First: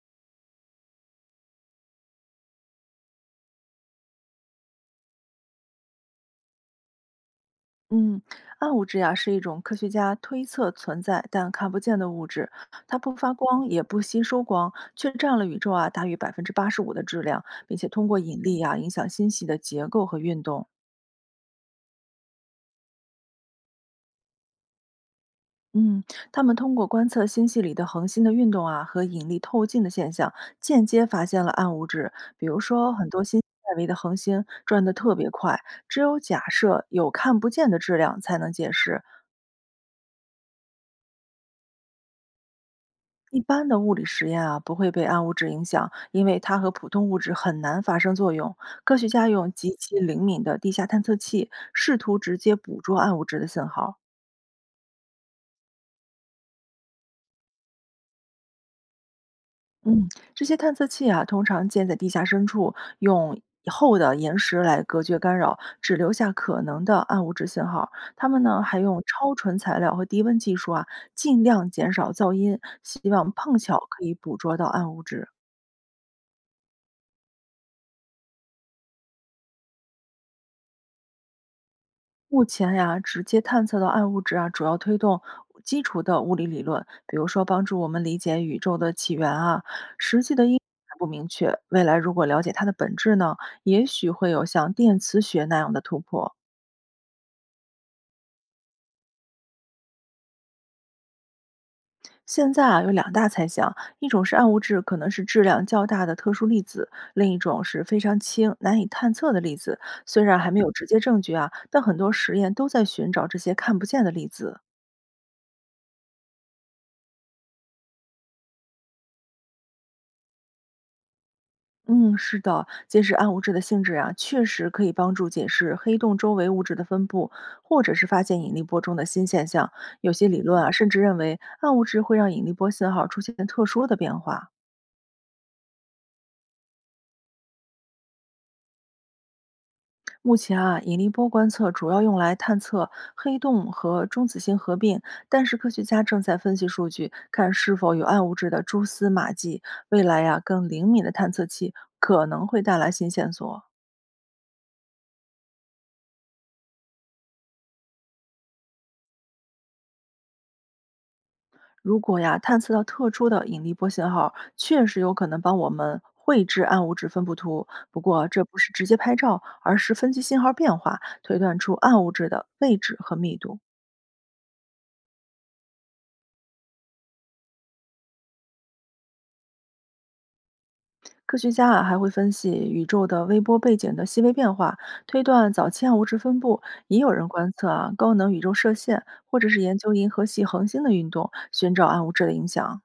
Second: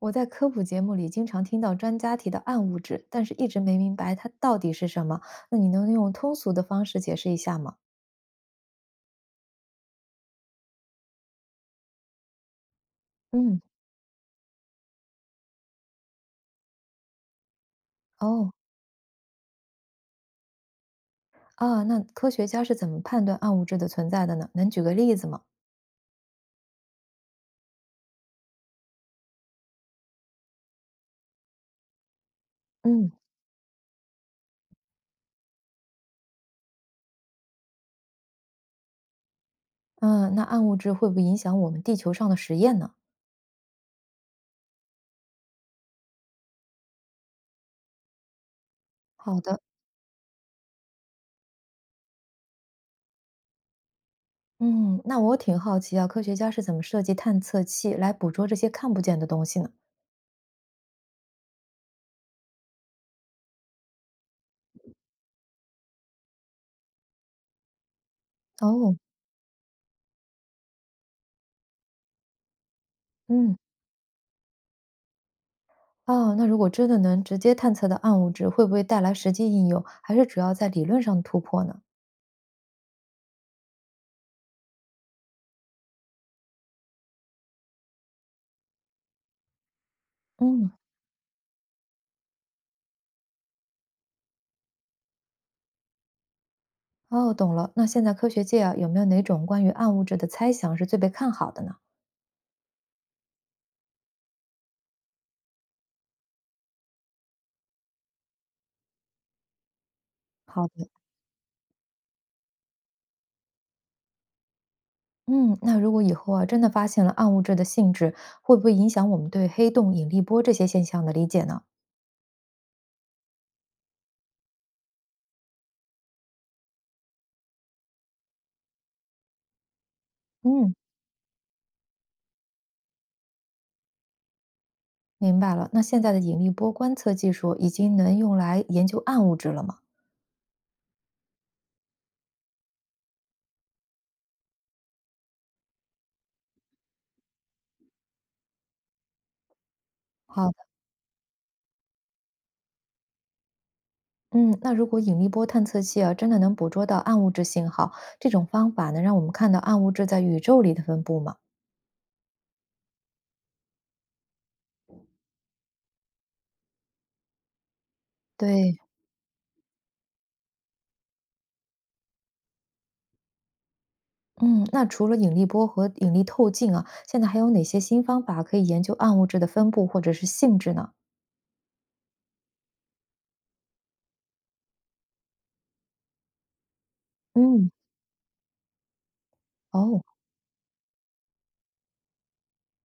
我在科普节目里经常听到专家提到暗物质，但是一直没明白它到底是什么。那你能用通俗的方式解释一下吗？嗯，暗物质呀是一种科学家推测存在但看不见的物质，它不发嗯，光也不吸收光，却占了宇宙啊大约85%的质量，并且通过引哦，力呀、影响星系的结构和运动。啊，那科学家是怎么判断暗物质的存在的呢？能举个例子吗？嗯，他们通过观测星系里的恒星的运动啊和引力透镜的现象，间接发现了暗物质。比如说，很嗯多新外围的恒星转得特别快，只有假设有看不见的质量才能解释。嗯，那暗物质会不会影响我们地球上的实验呢？一般的物理实验啊，不会被暗物质影响，因为它和普通物质很难发生作用。科学家好用的，极其灵敏的地下探测器，试图直接捕捉暗物质的信号。嗯，那我挺好奇啊，科学家是怎么设计探测器来捕捉这些看不见的东西呢？嗯，这些探测器啊，通常建在地下深处，用厚的岩石来隔绝干扰，只留下可能的暗物质信号。他们呢，还哦，用超纯材料和低温技术啊，尽量减少噪音，希望嗯。碰巧可以捕捉到暗物质。哦，那如果真的能直接探测到暗物质，会不会带来实际应用？还是主要在理论上突破呢？目前呀，直接探测到暗物质啊，主要推动基础的物理理论，比如说帮助我们理解宇宙的起源啊。实际的应嗯，还不明确，未来如果了解它的本质呢，也许会有像电磁学那样的突破。哦，懂了。那现在科学界啊，有没有哪种关于暗物质的猜想是最被看好的呢？现在啊，有两大猜想，一种是暗物质可能是质量较大的特殊粒子，另一种是非常轻、难以探测的粒子。虽然还没好有直的。接证据啊，但很多实验都在寻找这些看不见的粒子。嗯，那如果以后啊，真的发现了暗物质的性质，会不会影响我们对黑洞、引力波这些现象的理解呢？嗯，是的，揭示暗物质的性质啊，确实可以帮助解释黑洞周围物质的分布，或者是发现引力波中的新现象。有些理论嗯，甚至认为暗物质会让引力波信号出现特殊的变化。明白了。那现在的引力波观测技术已经能用来研究暗物质了吗？目前啊，引力波观测主要用来探测黑洞和中子星合并，但是科学家正在分析数据，看是否有暗物质的蛛丝马迹。未来呀、好，更灵敏的探测器可能会带来新线索。嗯，那如果引力波探测器啊，真的能捕捉到暗物质信号，这种方法能让我们看到暗物质在宇宙里的分布吗？如果呀，探测到特殊的引力波信号，确实有可能帮我们绘制暗物质分布图。不过，这不是对，直接拍照，而是分析信号变化，推断出暗物质的位置和密度。嗯，那除了引力波和引力透镜啊，现在还有哪些新方法可以研究暗物质的分布或者是性质呢？科学家啊，还会分析宇宙的微波背景的细微变化，推断早期暗物质分布。也有人观测嗯，啊，高能宇宙射线，或者是研究哦，银河系恒星的运动，寻找暗物质的影响。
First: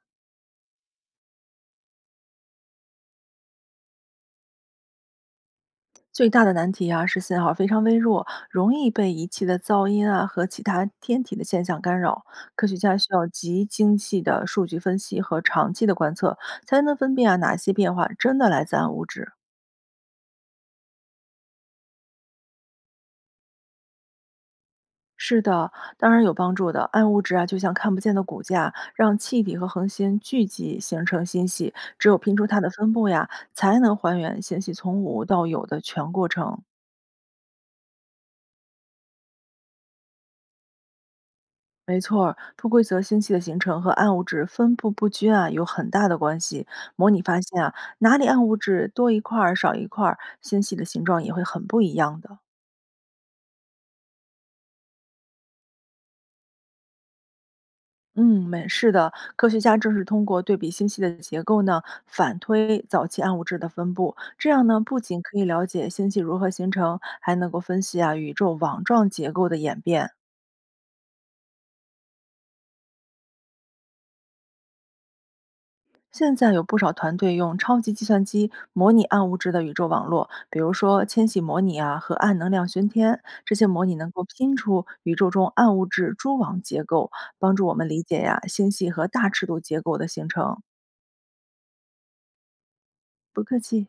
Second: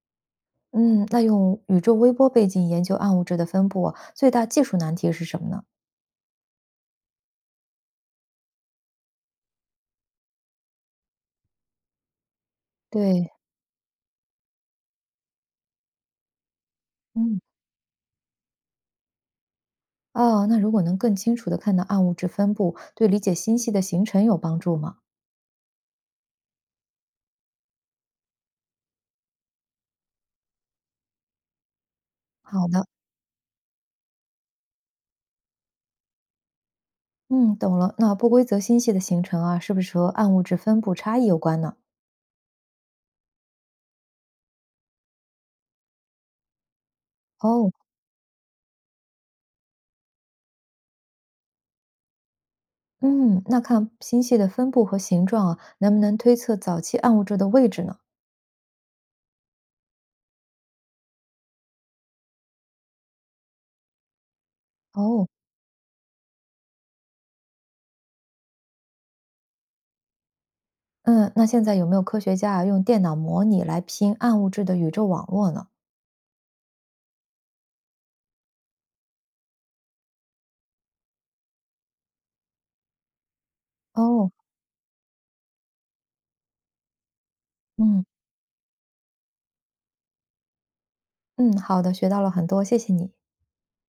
嗯，那用宇宙微波背景研究暗物质的分布啊，最大技术难题是什么呢？最大的难题啊是信号非常微弱，容易被仪器的噪音啊和其他天体的现象干扰。科学家需要对，极精细的数据分析和长期的观测，才能分辨啊嗯，哪些变化真的来自暗物质。哦，那如果能更清楚的看到暗物质分布，对理解星系的形成有帮助吗？是的，当然有帮助的。暗物质啊，就像看不见的骨架，让气体和恒星聚集形成星系。只有拼出它好的的。分布呀，才能还原星系从无到有的全过程。嗯，懂了。那不规则星系的形成啊，是不是和暗物质分布差异有关呢？没错儿，不规则星系的形成和暗物质分布不均啊有很大的关系。模拟发现哦，啊，哪里暗物质多一块儿少一块儿，星系的形状也会很不一样的。嗯，那看星系的分布和形状啊，能不能推测早期暗物质的位置呢？嗯，没是的，科学家正是通过对比星系的结构呢，反推早期暗物质的分布。这样呢，不仅哦，可以了解星系如何形成，还能够分析啊宇宙网状结构的演变。嗯，那现在有没有科学家啊用电脑模拟来拼暗物质的宇宙网络呢？现在有不少团队用超级计算机模拟暗物质的宇宙网络，比如说千禧模拟啊和暗能量巡天，这些模拟能够哦，拼出宇宙中暗物质蛛网结构，帮助我们理嗯解呀星系和大尺度结构的形成。嗯，好的，学到了很多，谢谢你。不客气。